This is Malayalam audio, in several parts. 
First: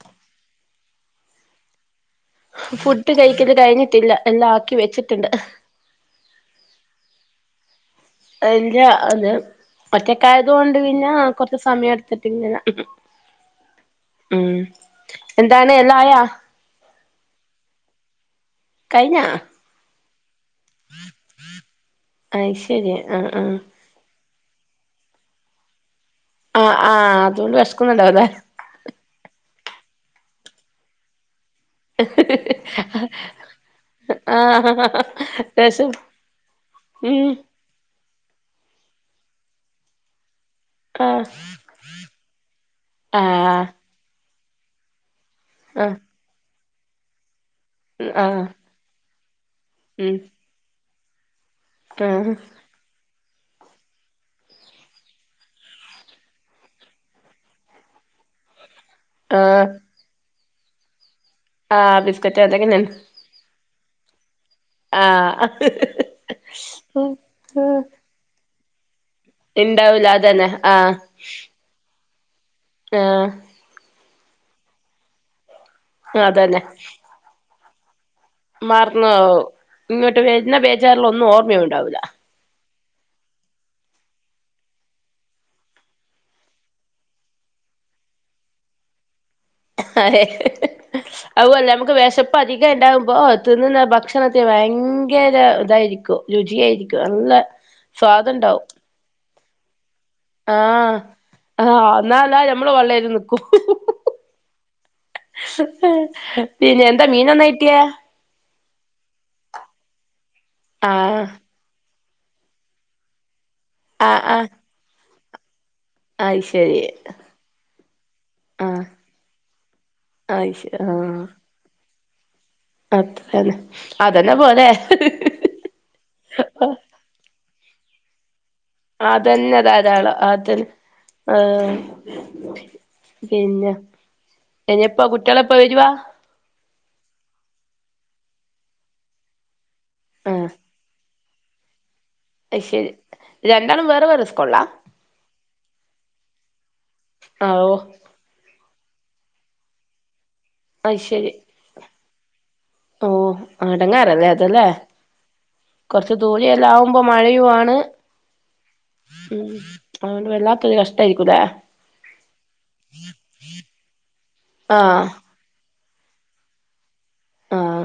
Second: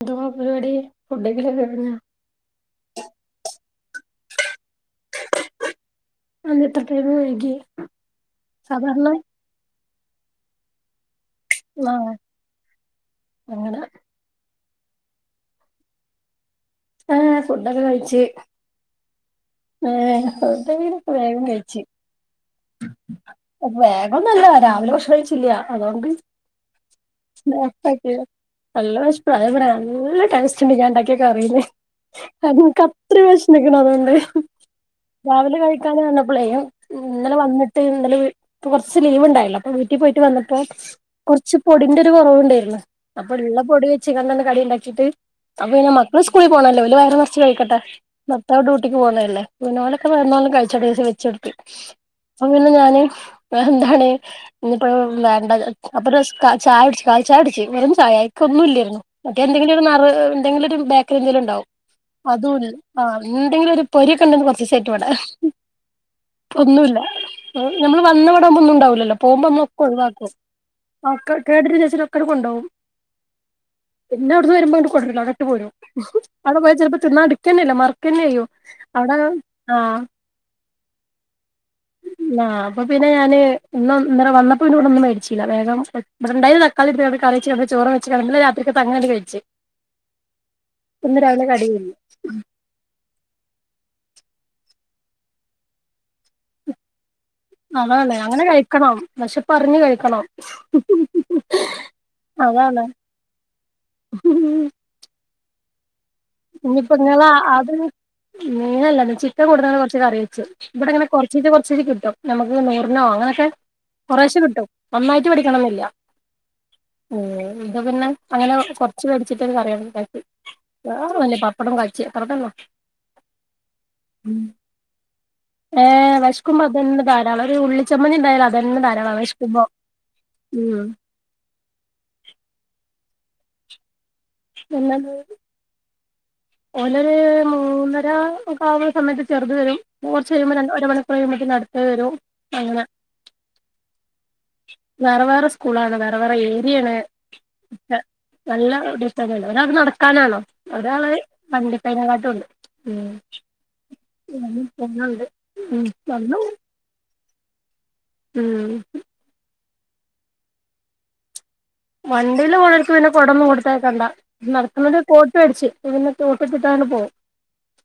എന്തുവാ പരിപാടി ഫുഡൊക്കെ. [unintelligible] ഫുഡ് കഴിക്കല് കഴിഞ്ഞിട്ടില്ല എല്ലാം ആക്കി വെച്ചിട്ടുണ്ട്.. [unintelligible] എന്റെ സാധാരണ അത് ഒറ്റക്കായതൊണ്ട് പിന്നെ.. കുറച്ച് സമയം ആഹ് എടുത്തിട്ട് ഇങ്ങനെ.. അങ്ങനെ ഉം എന്താണ് എല്ലാം ആയ.. ആഹ് ഫുഡൊക്കെ കഴിച്ച്.. കഴിഞ്ഞാ.. ഏഹ് [unintelligible] വേഗം കഴിച്ച്.. അത് ശരി ആഹ് ആഹ്. അതൊന്നുല്ല രാവിലെ ഭക്ഷണം കഴിച്ചില്ല അതൊണ്ട് ആഹ് ആഹ് അതുകൊണ്ട് നേരത്തെ ആക്കി.. വെശക്കുന്നുണ്ടാവുല്ലേ നല്ല വിശപ്പ് അതാ പറഞ്ഞ നല്ല ടെസ്റ്റ്ണ്ട് ഞാൻ ഉണ്ടാക്കിയ കറിയില്.. അത് നിങ്ങക്ക് അത്രയും വിശന്ന് നിക്കണ അതുകൊണ്ട് ആഹ് രാവിലെ രസം കഴിക്കാതെ വന്നപ്പളെ.. ഉം ഇന്നലെ വന്നിട്ട് ഇന്നലെ ഇപ്പ കുറച്ച് ലീവ് ഉണ്ടായല്ലോ അപ്പൊ വീട്ടിൽ പോയിട്ട് വന്ന പ്പൊ ആഹ് കുറച്ച് പൊടിന്റെ ഒരു കുറവുണ്ടായിരുന്നു അപ്പൊ ഉള്ള ആഹ് പൊടി.. [unintelligible] കടി ഉണ്ടാക്കിട്ട് അപ്പൊ പിന്നെ ആഹ് മക്കള് സ്ക്കൂളിൽ പോണല്ലെ അവര് വയറ് നിറച്ച് കഴിക്കട്ടെ.. ആഹ് ഭർത്താവ് ഡ്യൂട്ടിക്ക് പോന്നല്ലേ അപ്പൊ ഓലെക്കെ ഉം [unintelligible] വെച്ച് കൊടുത്ത്.. ആഹ് അപ്പ പിന്നെ ഞാന് എന്താണ്.. ഇന്നിപ്പോഴന്നും വേണ്ട അപ്പം ചായ കുടിച്ച് കാൽ ചായ കുടിച്ച് വെറും ചായ [unintelligible] ഒന്നും ഇല്ലായിരുന്നു.. മറ്റെ ആഹ് എന്തെങ്കിലും ഒരു [unintelligible] എന്തെങ്കിലും ഒരു ബേക്കറി എന്തെങ്കിലും ഉണ്ടാവും ആഹ് ബിസ്ക്കറ്റ് അതും [unintelligible] അതെങ്ങനെയാണ് ആഹ്.. എന്തെങ്കിലും ഒരു പൊരിയൊക്കെണ്ടന്ന് കുറച്ച് ദിവസായിട്ട് ഇവിടെ ആഹ് ഇപ്പം ഒന്നും ഇല്ല.. നമ്മൾ വന്ന ഇവിടെ ഒന്നും ഉണ്ടാവില്ലല്ലോ പോകുമ്പോൾ നമ്മൾ ഒക്കെ ഉണ്ടാവൂല ഒഴിവാക്കും അതന്നെ ആഹ് [unintelligible] [unintelligible] കൊണ്ട് പോകും.. ആഹ്.. പിന്നെ അവിടുന്ന് വരുമ്പോ ഇങ്ങട് കൊണ്ട് വരൂല അവിടെ ഇട്ട് പോരും. അവിടെ അതന്നെ പോയാ ചെലപ്പോ തിന്നാണ്ട് ഇട്ക്കെന്നെല്ല്യ മറക്കെന്നെയ്യും. മറന്നോവും ഇങ്ങട്ട് വരുന്ന ബേജാറില് ഒന്നും ഓർമ്മയുണ്ടാവില്ല. ആഹ് അപ്പ പിന്നെ ഞാന് ഇന്ന ഇന്നലെ വന്നപ്പോ പിന്നെ ഇവിടെന്നൊന്നും മേടിച്ചില്ല. വേഗം ഇവിടെ ഇണ്ടായിന്ന തക്കാളിട്ട്കാണ്ട് കറി വെച്ചികാണ്ട് ചോറും വെച്ചികാണ്ട് ഇന്നലെ രാത്രികാത്തത് അങ്ങനെ ആണ്ട് കയ്ച്ച്.. [unintelligible] അതും അല്ലാ കടിയില്ല നമുക്ക് വെശപ്പ് പ്പ് അധികം ഇണ്ടാകുമ്പോ തിന്നുന്ന ഭക്ഷണത്തിന് ഭയങ്കര ഇതായിരിക്കും രുചിയായിരിക്കും നല്ല അതാണ് അങ്ങനെ സ്വാദുണ്ടാവും കഴിക്കണം വെശപ്പറിഞ് കഴിക്കണം. ആഹ ആഹ് എന്നാല്ലാ ഞമ്മള് അതാണ് ഓൺലൈന്ല് നിക്കും. [unintelligible] ഇഞ്ഞിപ്പ എന്താ ങ്ങള മീനെന്നാ അത് കിട്ടിയേ മീനല്ല ഇന്ന് ചിക്കൻ കൊണ്ടുന്നത് കൊറച്ച് കറി വെച്ച്. ഇവിടെങ്ങനെ ആഹ് കൊറച്ചിച്ചെ കൊറച്ചിച്ചെ കിട്ടും. നമുക്ക് നൂറിനോ അങ്ങനെയൊക്കെ ആഹ് കൊറേശെ ആഹ് കിട്ടും. ഒന്നായിട്ട് മെടിക്കണംന്നില്ല. അത് ശരി ഉം ഇന്ന് പിന്നെ അങ്ങനെ ആഹ് കൊറച്ച് വേടിച്ചിട്ട് ഒരു കറി വെക്കാന്ന് കരുതി. അത് ശരി വേറെന്നും ഇല്ലെ? പപ്പടം കാച്ചി അത്ര തന്നെ. അത്ര തന്നെ അതന്നെ പോരെ. ഏഹ് വെശ്ക്കുമ്പോ അത് തന്നെ ധാരാളം. ഒരു ഉള്ളിച്ചമ്മന്തി ഇണ്ടായാലത് ആഹ് അതന്നെ ധരാളം. അത് ഉം ആഹ് പിന്നെ ഇനിയിപ്പം കുട്ടികളെപ്പ വരുവാ? ഓനൊര് മൂന്നര ഒക്കെ ആകുന്ന സമയത്ത് ചെറുത് വരും. കൊർച്ച്‌ ആഹ് കഴിയുമ്പ രണ്ട് ഒരു അര മണി അത് കഴിയുമ്പോത്തിന് അടുത്തത് വരും. അങ്ങനെ അയ്ശെരി. രണ്ടാളും വേറെ വേറെ സ്ക്കൂൾള്ളാ? വേറെ വേറെ സ്കൂളാണ് വേറെ വേറെ ഏരിയെണ്. ആഹ് ഓഹ് നല്ല ഡിസ്റ്റൻസ്ണ്ട്. ഒരാക്ക് നടക്കാനാണം അത് ഒരാള് [unintelligible] ണ്ട്. ഓഹ് എടങങ്ങേറല്ലേ അതല്ലേ പോണുണ്ട് ഉം കൊറച്ച് വന്നു ദൂരെ എല്ല ആവും മ്പം മഴയു ആണ്. ഉം ഉം അതോണ്ട് വല്ലാത്തൊരു കഷ്ടായിരിക്കുല്ലേ. വണ്ടിയില് പോണോർക്ക് പിന്നെ കൊടെന്നും കൊടുത്തയക്കണ്ട. നടക്കുന്നത് ആഹ് കോ ട്ട് വേടിച്ച്. അപ്പപിന്നെ കോട്ടൊക്കെ ഇട്ടാണ് പോ ആഹ്.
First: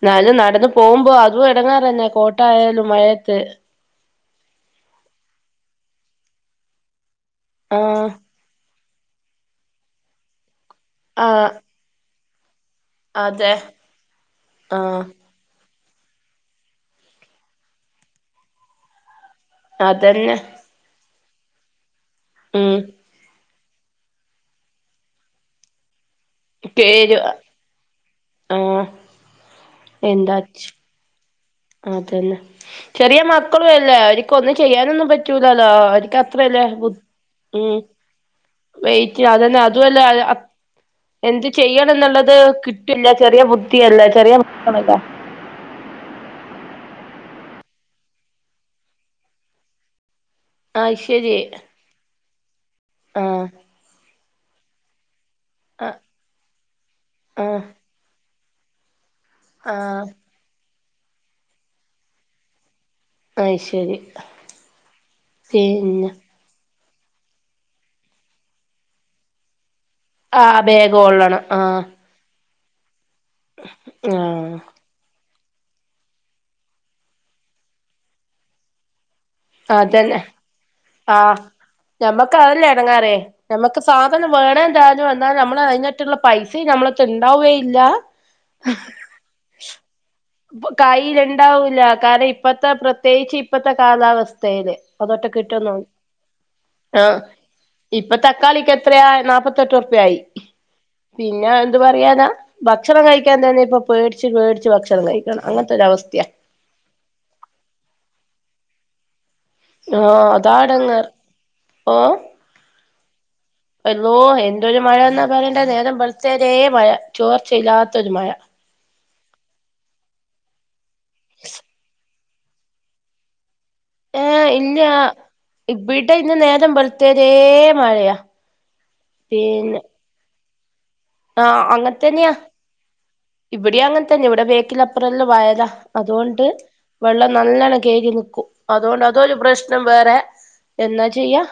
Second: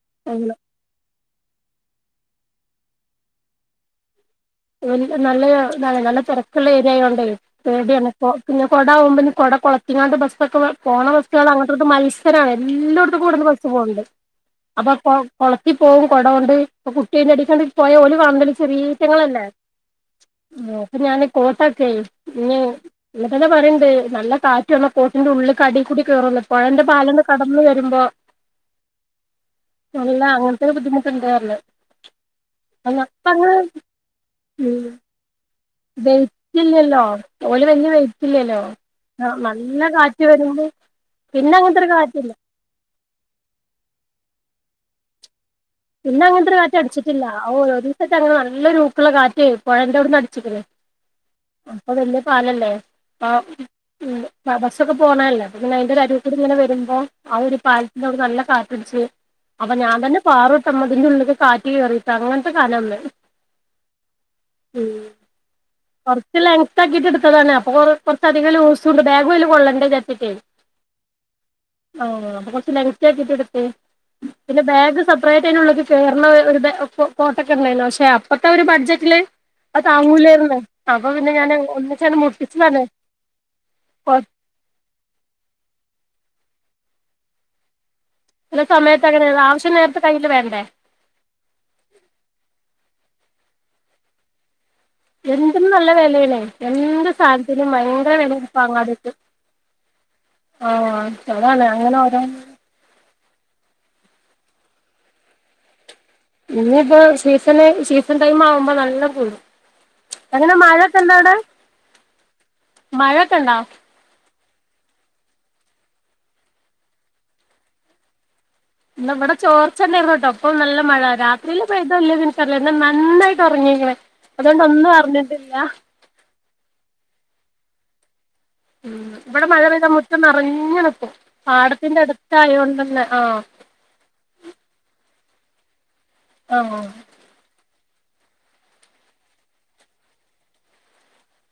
ന്നാലും നടന്ന് പോകുമ്പോ അതും എടങ്ങേറന്നെ കോട്ടായാലും മഴയത്ത്. നല്ല നല്ല ഇതാണെ. നല്ല തെരക്കുള്ള ഏരിയയോണ്ടേ ആഹ് പേട്യാണ്. പ്പൊ പിന്നെ കൊടാവുമ്പം ഇനി കൊട കൊളത്തിങ്ങാണ്ട് ബസൊക്കെ പോണ ബസ്സുകൾ ആഹ് അങ്ങട്ടും ഇങ്ങട്ടും മൽസ സരാണ്. എല്ലോട്ത്ക്കും ഇവട്ന്ന് അതെ ബസ് പോവ്ണ്ട്. അപ്പൊ ആഹ് പ്പം കൊളത്തി പോവും കൊട കൊണ്ട്. അപ്പ കുട്ടി അയ്ന്റെ അടീക്കാണ്ട് പോയ ഓല് കാണൂലല്ലോ ചെറീറ്റങ്ങളല്ലേ. അതന്നെ ആഹ്, എന്നിട്ട് ഞാന് കോട്ടാക്കേ ഇനി ഉം എന്നിട്ടന്നെ പറയ്ണ്ട് നല്ല കാറ്റ് വന്ന കോട്ടിന്റെ ഉള്ള്ക്ക് അടി കൂടി കേറൂന്ന്. പൊഴേന്റെ പേര് പാലന്ന് കടന്ന് വരുമ്പോ ആഹ് അല്ല എന്താ അങ്ങനത്തൊര് ബുദ്ധിമുട്ട്ണ്ട്ന്ന് പർഞ്. അതന്നെ. ചെറിയ മക്കളും അല്ലേ അവര്ക്ക് ഒന്നും ചെയ്യാനൊന്നും പറ്റൂല ല്ലോ. അവര്ക്ക് അത്രല്ലേ ബു വെയിറ്റില്ലല്ലോ ഓല് ഉം വല്യ വെയിറ്റില്ലല്ലോ വെയ്റ്റ് അതന്നെ നല്ല അതുവല്ല കാറ്റ് അ വരുമ്പോ എന്ത് പിന്നെ അങ്ങനത്തെ ഒരു കാറ്റില്ല ചെയ്യണന്നുള്ളത് കിട്ടില്ല ചെറിയ ബുദ്ധിയല്ലെ ചെറിയ മക്കളല്ലെ. പിന്ന അങ്ങൻത്തൊര് കാറ്റ് അടിച്ചിട്ടില്ല. ഓഹ് ഒരീസത്തെ അങ്ങനെ നല്ലൊരു ഊക്കുള്ള കാറ്റെ പൊഴൻ്റവ്ടുന്ന് അടിച്ചിക്ക്ണ്. അഹ്ശരി അപ്പൊ വലിയ പാലല്ലേ അപ്പം ബസ്സൊക്കെ പോണതല്ലേ അപ്പപിന്നെ ആഹ് അയിൻ്റൊരു അരൂകൂടി ഇങ്ങനെ വരുമ്പം ആ ഒരു ആഹ് പാലത്തിന്റെ അവ്ട്ന്ന് നല്ല കാറ്റടിച്ച് അപ്പം ഞാൻ ആഹ് തന്നെ പാറുട്ടോ ഇമ്മാ ഇതിന്റെ ഉള്ള് ക്ക് കാറ്റ് കേറീട്ട്. അങ്ങൻത്തെ കന ള്ളത് അയ് ശരി പിന്നെ ച്ച് ലെങ്ത് ആക്കിയിട്ട് ഇടുത്തതാണെ. അപ്പം കൊർ കൊർച്ചധികം ലൂസൂണ്ട്. ബാഗും അയ്ല് കൊള്ളണ്ടേ വിചാ ആഹ് ബേഗ് കൊള്ളണം ആഹ് ആഹ് അപ്പൊ കൊറച്ച് ലെങ്താക്കിട്ട് ഇട്ത്ത്. ആഹ് പിന്നെ ബാഗ് സുഖായിട്ടയ്ൻ്റെ ഉള്ള് ക്ക് കേർണെ ഒരു ബേ കൊ കോട്ടക്കണ്ടായ്നി. പക്ഷെ അപ്പത്തെ ആ ഒരു ബഡ്ജറ്റില് ന് അതന്നെ താങ്ങൂലേര്ന്ന്. അപ്പം പിന്നെ ആഹ് ഞാന് ഒന്നിച്ചാണ്ട് മുട്ടിച്ചതാണ് നമ്മക്ക് സാധനം വേണേ ന്താനും എന്നാ നമ്മൾ അയ്‌നെറ്റള്ള പൈസിം ഞമ്മളെട്ത്ത് ഉണ്ടാവേ ഇല്ല. ചെല സമയത്ത് അങ്ങനെയാണ് ആവശ്യം നേരത്ത് കയ്യിൽ വേണ്ടേ കയ്യിൽ ണ്ടാവൂല്ല കാരണം ഇപ്പത്തെ പ്രത്യേകിച്ച് ഇപ്പത്തെ കാലാവസ്ഥേല് അതൊട്ട് എന്തിനും കിട്ടുന്നൊ നല്ല വിലയാണേ എന്ത് ആഹ് സാധനത്തിനും ഭയങ്കര ഇപ്പൊ വിലയാ തക്കാളിക്ക് എത്രയാ അങ്ങാടിക്ക് നാപ്പ ത്തെട്ടുർപ്യ ആയി. ആഹ് പിന്നെ അതാണ് എന്ത് അങ്ങനെ പറയാനാ ഓരോന്ന് ഭക്ഷണം കഴിക്കാൻ തന്നെ ഇപ്പൊ പേടിച്ച് പേടിച്ച് ഭക്ഷണം കഴിക്കണം അങ്ങനത്തൊരവസ്‌ഥ്യാ. ഇനി ഇപ്പോ സീസണ് സീസൺ ടൈം ആവുമ്പോ നല്ലം കൂടും. ആഹ് എങ്ങനെ മഴൊക്കെ അതാണെടങ്ങേറ് ഉണ്ടൊവ്ടെ? മഴൊക്കെണ്ടോ? എള്ളോ എന്തൊരു മഴന്നാ പറയണ്ടെ നേരം വെൾത്തേരേ മഴ. ചോർച്ചയില്ലാത്തൊരു മഴ ഇന്നാ വടെ ചോർച്ചെന്നേര്ന്നു ട്ടോ. ഇപ്പം നല്ല മഴ. രാത്രിയില് പെയ്തോ ഇല്ലേ ന്ന് ഇൻക്കറീല്ല. ഇന്ന് നന്നായിട്ട് ഉറങ്ങീക്ണ്. അതോണ്ടൊന്നും അർഞ്ഞിട്ടില്ല. ടെ ഇന്ന് നേരം വെൾത്തരെ മഴയാ ഉം ഇവടെ മഴ പിന്നെ പെയ്ത മുറ്റം നെറഞ്ഞു നിക്കും. ആഹ് പാടത്തിന്റെ അടുത്തായോണ്ടന്നെ ആഹ് ഇവടിം അങ്ങൻ തന്നെ. ഇവടെ വേക്കിലപ്പുറ എല്ലാം വയലാ. അതുകൊണ്ട് ആഹ് വെള്ളം നല്ലണം കേരി നിക്കും. അതുകൊണ്ട് അതൊരു പ്രശ്നം വേറെ എന്നാ ചെയ്യാ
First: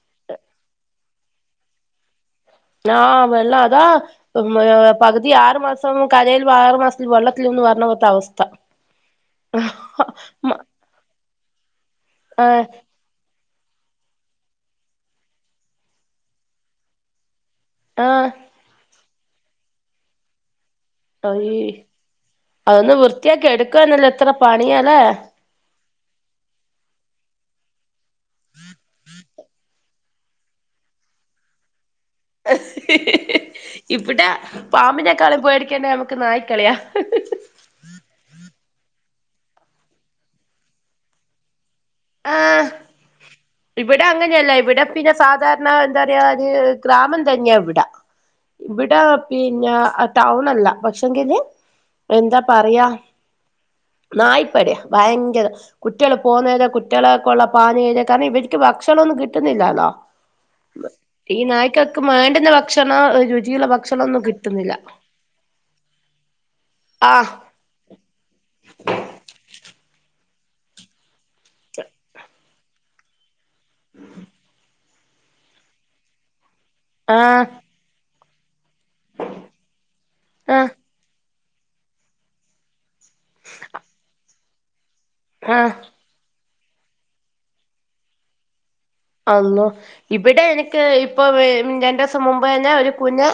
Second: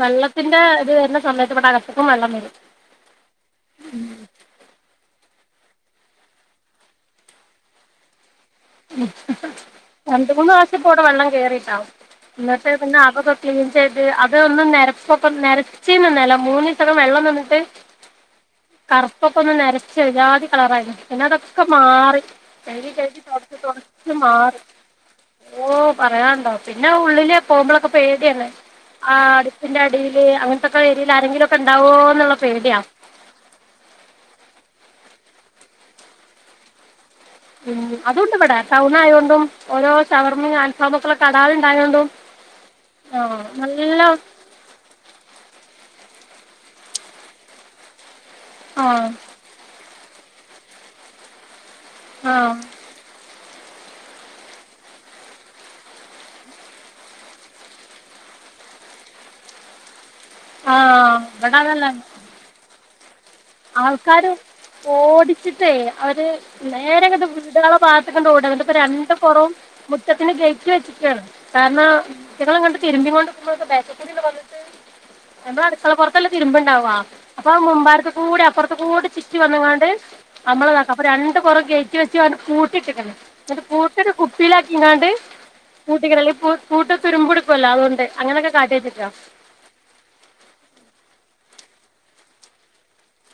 വെള്ളത്തിന്റെ ഇത് വര്ന സമയത്ത് ഇവടെ അകത്തുക്കും വെള്ളം വരും. ആഹ് വെള്ളം അതാ ഉം പകുതി ആറു മാസം കരയിലും ആറു മാസത്തി വെള്ളത്തിലുംന്നും പർണ പോൽത്ത അവസ്ഥ. രണ്ട മൂന്ന് പ്രാവശ്യപ്പോടെ വെള്ളം കേയറിട്ടാവും ആഹ് എന്നിട്ട് പിന്നെ അപക ചെയത് അതൊന്നും നരപ്പൊക്ക നരച്ച ഇന്നല്ല മൂന്ന് ദിവസൊക്കെ വെള്ളം നിന്നിട്ട് ആഹ് കറുപ്പൊക്കെ ഒന്ന് നരച്ച് ഒരു ജാതി കളറായിരുന്നു പിന്നെ അതൊക്കെ മാറി കഴികി അതൊന്ന് കഴികി വൃത്തിയാക്കി തുടച്ച് എടുക്കാന്നല്ല തുടച്ച് എത്ര മാറി പണിയാല്ലേ ഓഹ് പറയാനണ്ടോ പിന്നെ ഉള്ളില് പോകുമ്പോളൊക്കെ പേടിയല്ലേ ആഹ് അടുപ്പിന്റെ അടിയിയില് അങ്ങനത്തെക്കെ ഏരിയിൽ ആരെങ്കിലൊക്കെ ഉണ്ടാവോ എന്നുള്ള പേടിയാ ഇവിടെ പാമ്പിനേക്കാളും പേടിക്കേണ്ടാ നമുക്ക് നായിക്കളിയാ ഉം അതൊണ്ട് ഇവിടെ ടൗണ ആയൊണ്ടും ഓരോ ശവർമ്മ അൽഫാമുള്ള കടാൾ ഉണ്ടായോണ്ടും ആഹ് ഇവിടെ അങ്ങനെയല്ല ഇവിടെ പിന്നെ സാധാരണ എന്താ പറയാ ഒരു ഗ്രാമം തന്നെയ ഇവിടെ ആ ഇവിടെ പിന്നെ ടൗൺല്ല പക്ഷെങ്കില് ആ എന്താ പറയാ നായ്പട ഭയങ്കരം കുട്ടികൾ പോവുന്നത റ്റള കൊള്ള പാഞയഞ്ഞ കാരണം ഇവർക്ക് ഭക്ഷണൊന്നും കിട്ടുന്നില്ലല്ലോ ആ ഈ ഇവിടെ അതല്ല നായ്ക്കൾക്ക് വേണ്ടുന്ന ഭക്ഷണ ആൾക്കാര് ഓടിച്ചിട്ടേ അവര് നേരെങ്ങ ആഹ് വീടുകളൊ ഓടണ് രണ്ട് പുറവും മുറ്റത്തിന് ഗേറ്റ് വെച്ചിക്കാണ് കാരണം ഇറ്റങ്ങൾ തിരുമ്പികോണ്ട് നിക്കുമ്പം ബാക്ക് കൂടണ്ടി വന്ന്ട്ട് നമ്മളെ അടുക്കള പൊറത്തല്ലെ തിരുമ്പ് [unintelligible] ആഹ് അപ്പൊ മുമ്പാട്ത്ത് കൂടി അപ്പർത്ത് കൂടെ ചുറ്റി വന്ന്ക്കാണ്ട് നമ്മള് ആഹ് താക്ക അപ്പ ര കൊറേ കേറ്റി വെച്ച്ക്കാണ്ട് പൂട്ടിട്ടക്കാണ് ഇന്നട്ട് [unintelligible] കുപ്പിയിലാക്കിങ്ങാണ്ട് ആഹ് [unintelligible] പൂ പൂട്ട് തുരുമ്പുടുക്കുല്ലോ അതുകൊണ്ട് അങ്ങനെയക്കെ കാട്ടിട്ടക്ക. അള്ളോ ഇവടെ എനിക്ക് ഇപ്പൊ [unintelligible] രണ്ടീസം മുമ്പ് തന്നെ ഒരു കുഞ്ഞ്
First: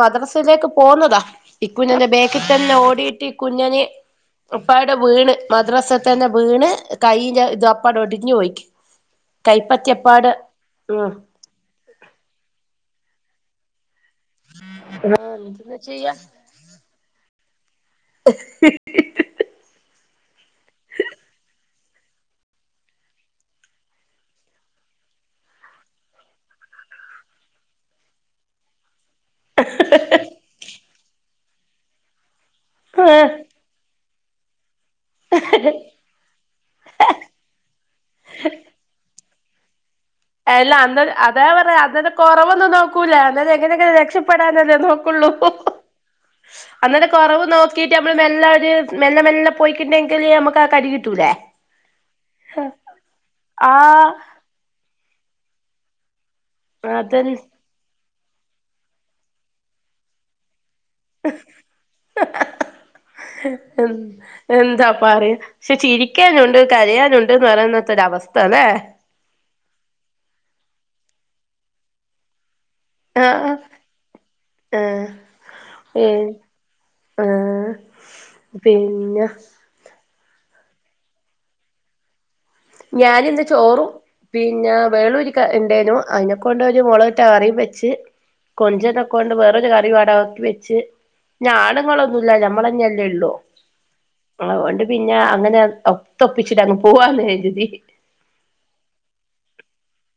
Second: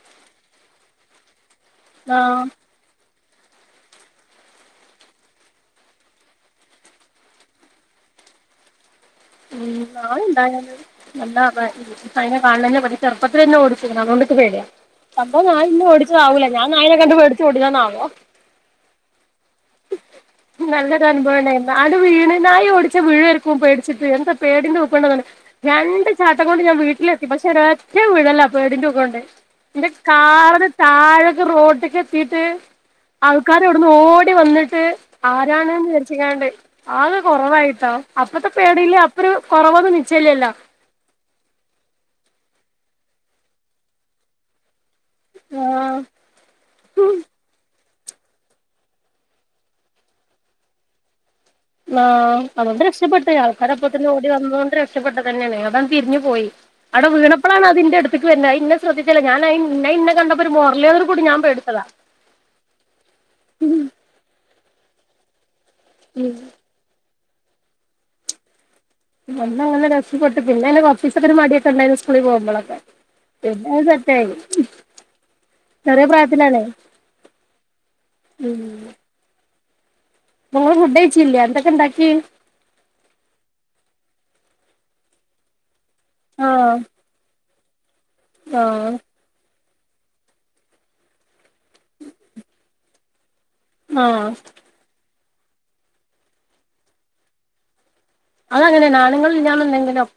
മദ്രസയിലേക്ക് പോന്നതാ ഈ കുഞ്ഞന്റെ ബേക്കി ആ തന്നെ ഓടിയിട്ട് കുഞ്ഞന് അപ്പാടെ വീണ് മദ്രസ തന്നെ വീണ് കൈയ്യിന്റെ ഇത് അപ്പാടെ ഒടിഞ്ഞ് പോയിക്ക്. [unintelligible] [unintelligible] ഉം അതുകൊണ്ട് ഇച്ച് പേടിയാ ആഹ് അപ്പോ ഞാൻ എന്തെന്ന് ഇന്നെ ചെയ്യാ ഓടിച്ചതാവുല ഞാൻ നായിനെ കണ്ട് പേടിച്ച് ഓടിയതന്നാവോ. നല്ലൊരു അനുഭവണ്ടായിരുന്നു ആണ്ട് വീണ് നായി ഓടിച്ച [unintelligible] പേടിച്ചിട്ട് എന്താ പേടിന്റെ ഊക്കോണ്ടന്നറീല. രണ്ട് ചാട്ടം കൊണ്ട് ഞാൻ വീട്ടിലെത്തി പക്ഷെ ഒരെറ്റ വീഴല പേടിന്റെ ഊക്കോണ്ട്. ഇന്റെ കാറിന് താഴക്കെ റോട്ട്ക്കത്തിട്ട് ആഹ് ആൾക്കാര് ഇവട്ന്ന് ഓ വന്ന്ട്ട് ആരാണ്ന്ന് കര് ക്കാണ്ട് ആള് കൊറവായിട്ട അപ്പത്തെ പേടില്ല അപ്പരു കൊറവൊന്നും നിച്ചല്ലല്ലോ. അല്ല അന്നൊരു അതാ പറയാ അതല്ലെ കൊറവൊന്നും നോക്കൂല അല്ലാതെ എങ്ങനെക്കെ രക്ഷപ്പെടാനല്ലേ നോ ക്കൊള്ളു ആ അന്നേരം കൊറവ് നോ ക്കീട്ട് നമ്മള് മെല്ല ഒര് മെല്ല മെല്ല പോയിട്ടിണ്ടെങ്കില് നമ്മക്ക് ആ കടി കിട്ടൂലേ. ആ അതോണ്ട് രക്ഷപ്പെട്ട് ആൾക്കാര അപ്പോത്തിനും ആഹ് ഓടി വന്നോണ്ട് രക്ഷപ്പെട്ടത് തന്നെയാണ് അതാണ്ട് തിരിഞ്ഞു പോയി. അവടെ അതന്നെ വീണപ്പളാണ് അതിന്റെ എട്ത്ത്ക്ക് വര്നേ അഹ് ഇന്നെ ശ്രദ്ധിച്ചല്ല ഞാനഹ് ഇന്നെ അഹ് ഇന്നെ കണ്ടപ്പോ ഒരു മോർല് കൂടി ഞാൻ പേടിച്ചതാ ഉം എന്താ പറയാ പക്ഷെ ചിരിക്കാനുണ്ട് കരയാനുണ്ട്ന്ന് പറയുന്നത്തൊര അവസ്ഥല്ലേ. അന്ന് അങ്ങനെ രക്ഷപ്പെട്ട് പിന്നെ [unintelligible] കൊർച്ചീസക്കെ മടിക്കെണ്ടായിരുന്നു സ്കൂളിൽ പോകുമ്പളൊക്കെ. ആഹ് പിന്നെ അത് സെറ്റായി ആഹ് ചെറിയ ഏഹ് പ്രായത്തിലാണേ ആഹ് ഉം പിന്നെ നിങ്ങൾ ഫുഡ് കഴിച്ചില്ല എന്തൊക്കെ ഇണ്ടാക്കി? ഞാനിന്ന് ചോറും പിന്നെ വേളൂരിക്ക ഇണ്ടേനു. അതിനെ ആഹ് കൊണ്ടരു മൊളക്ട്ട കറിം വെച്ച് ആഹ് കൊഞ്ചത ക്കൊണ്ട് വേറൊരു കറിവാട ഒക്കി വെച്ച് ഞ ആണുങ്ങളൊന്നു ഇല്ലല്ലോ ഞമ്മളന്നെല്ലേ ഉള്ളൂ. ആഹ് അതൊണ്ട് പിന്നെ അങ്ങനെ ഒത്ത ഒപ്പിച്ചിടാന്ന് പോവാന്ന് കര്തി. അദങ്ങനേണ് ആണ്ങ്ങള് ഇല്ലാന്ന് ഇണ്ടെങ്കില് അ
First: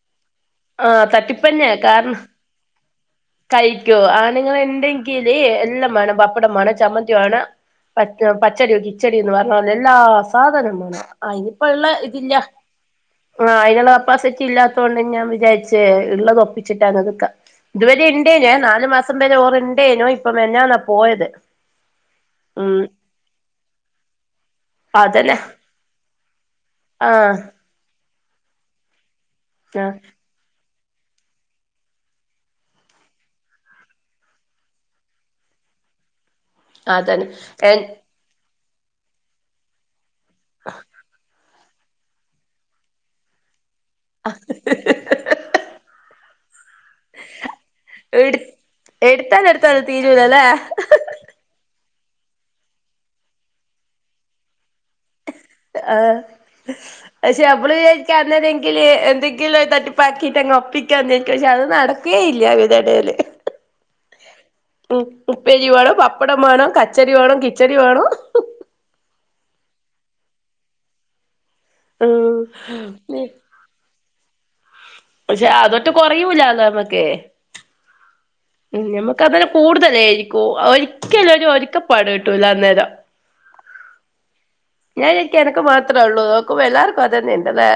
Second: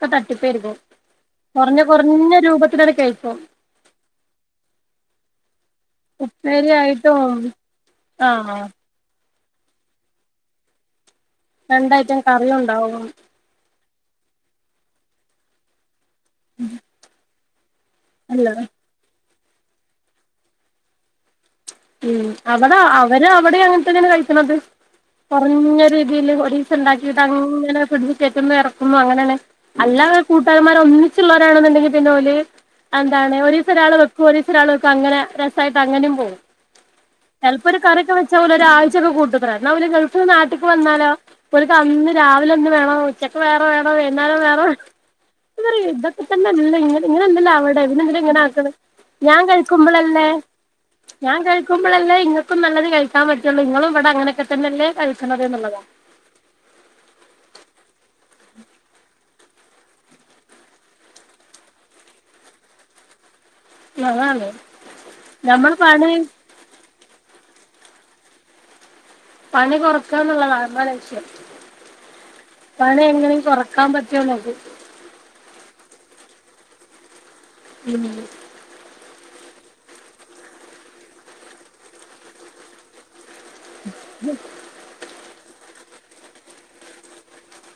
ആ തട്ടിപ്പന്നേ കാരണം കുറഞ്ഞ രൂപത്തിലത് കഴിക്കും കഴിക്കോ ആണ്ങ്ങളെന്തെ ക്കീല് എല്ലാം മാണം പപ്പടം ഉപ്പേരി മാണം ആയിട്ടും ചമ്മന്തിവാണം പ ആഹ് പച്ചടിയോ കി ചെടിന്ന് പറഞ്ഞോലേ എല്ലാ സാധനുംമാണം അയ്നിപ്പ്ള്ള രണ്ടയിറ്റം ഇതില്ല. കറിയും ഉണ്ടാവും ആ അയ്നുള്ള കപ്പാസിറ്റി ഇല്ലാത്തോണ്ട് ഞാ വിചാരിച്ചേ ഇള്ളതോപ്പിച്ചിട്ടാണ് ഒത്ക്ക. ഇതുവരെ അല്ല ഇണ്ടേനേ നാല് മാസം വരെ ഓർ ഇണ്ടേനു ഇപ്പം മിനിഞ്ഞാന്ന പോയത്. ഉം അവടെ ഉം അവര് അവിടിം അങ്ങൻതന്നെണ് കഴിക്ക്ണത് അതന്നെ കൊറഞ്ഞ രീതിയില് ഒരീ സണ്ടാകീട്ട് ആഹ് അങ്ങനെ ഫിഡ്ജി കേറ്റുന്നു എർക്കുന്നു അങ്ങനെന്നേ ആഹ് അല്ല കൂട്ടാമാരോന്നിച്ചുള്ളോരാണെന്ന്ണ്ങ്കി പിന്നെ ഓല് എന്താണ് ഒരീസൊരാള് വെക്കും ഒരീസൊരാൾ വെക്കും അങ്ങനെ രസായിട്ട് അങ്ങനിം പോകും. അതന്നെ ചെൽപ്പോ എ ഒരു കറിയക്കെ വെച്ചാ ഓലോരാഴ്ച്ചക്കെ കൂട്ട്ത്രേ ഇന്നാ പിന്നെ ഓല് ഗൾഫിന്ന് നാട്ട്ക്ക് വന്നാലോ. ഒൽക്കന്ന് രാവിലെ ഒന്ന് വേണം ഉച്ചക്ക് വേറെ വേണം വൈന്നേരം വേറെ വേണം ഞാനറിം ഇതൊക്കെ തല്ലെ ഇങ്ങട്ട് ഇങ്ങനെല്ലല്ലോ അവിടെ പിന്നെന്തിനാ എടു ഇങ്ങനാക്ക്ണ് എടുത്താൽ എടുത്താൽ ഞാകഴിക്കുമ്പളല്ലേ തീരൂലല്ലേ ഞാൻ കയ് കുമ്പോളല്ലേ ഇങ്ങക്കും നല്ലത് കഴിക്കാപറ്റ് ഒള്ളൂ ഇങ്ങളും ഇവടെ അങ്ങനോക്കേ തന്നെല്ലേ കഴിക്ക്ണന്നത് എന്ന്ള്ളതാണ് ആഹ്‌ പക്ഷേ അമ്മള് വിജാരിക്കും അന്നല്ലെങ്കില് എന്തെങ്കിലൊക്കെ തട്ടിപ്പാക്കിട്ട് അ ഒപ്പിക്കാന്ന് വിജാരിക്കും പക്ഷെ അത് നട കേല്ല്യ ഇവരടേല് അതാണ് ഉ നമ്മൾ ഉപ്പേരിവേണം പണി പപ്പടം മാണം ക പച്ചടിവാണം കിച്ചടിവാണം പണി കൊറക്കാന്ന്ള്ളതാണ് അതാണ് വിഷയം ഉം പണി എങ്ങനേങ്കിലും കൊറ് ക്കാപറ്റോന്നോക്കും പക്ഷേ അതട്ടും കൊറയൂല്ല നമ്മക്ക് ഉം ഉം ഞമ്മക്ക് അത് കൂടുതലായിരിക്കും ഒരിക്കലും ഒരു ഒരിക്കപ്പാട് കിട്ടൂലന്നേരം [unintelligible] ഞാൻ വിചാരിക്കും എനക്ക് മാത്രേള്ളൂന്ന് നോക്കുമ്പല്ലാർക്കും അതന്നെണ്ല്ലേ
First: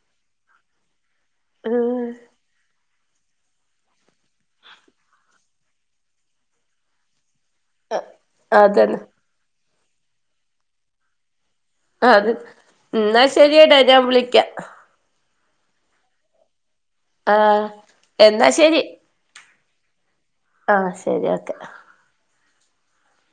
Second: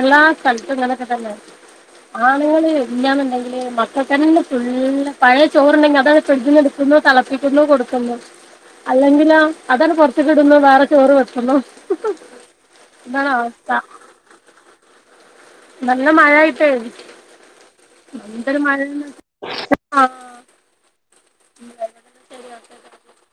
എല്ലാ സ്ഥലത്തുങ്ങനൊക്കെത്തന്നെ ഉം ആണ്ങ്ങള് ഇല്ല്യന്നുണ്ടെങ്കില് മക്കക്കന്നെ ഫുള്ള് പഴയ ചോറുണ്ടെങ്കി അതങ്ങട്ട് ഫ്രിഡ്ജ്ന്ന് ഡ്ക്കുന്നു തൾപ്പി വെക്കുന്നു കൊടുക്കുന്നു അതന്നെ അല്ലെങ്കിലോ അതാണ്ട് പൊറത്ത് കിടുന്നു വേറെ ചോറ് വെക്കുന്നു. അത് ഇതാണ് ന്നാശരിയടാ അവസ്ഥ ഞാൻ വിളിക്യ. നല്ല മഴ ആയിട്ടേ ആഹ് എന്തൊരു മയേണ് ആഹ് ആഹ്‌ ശരി ഓക്കെ [unintelligible]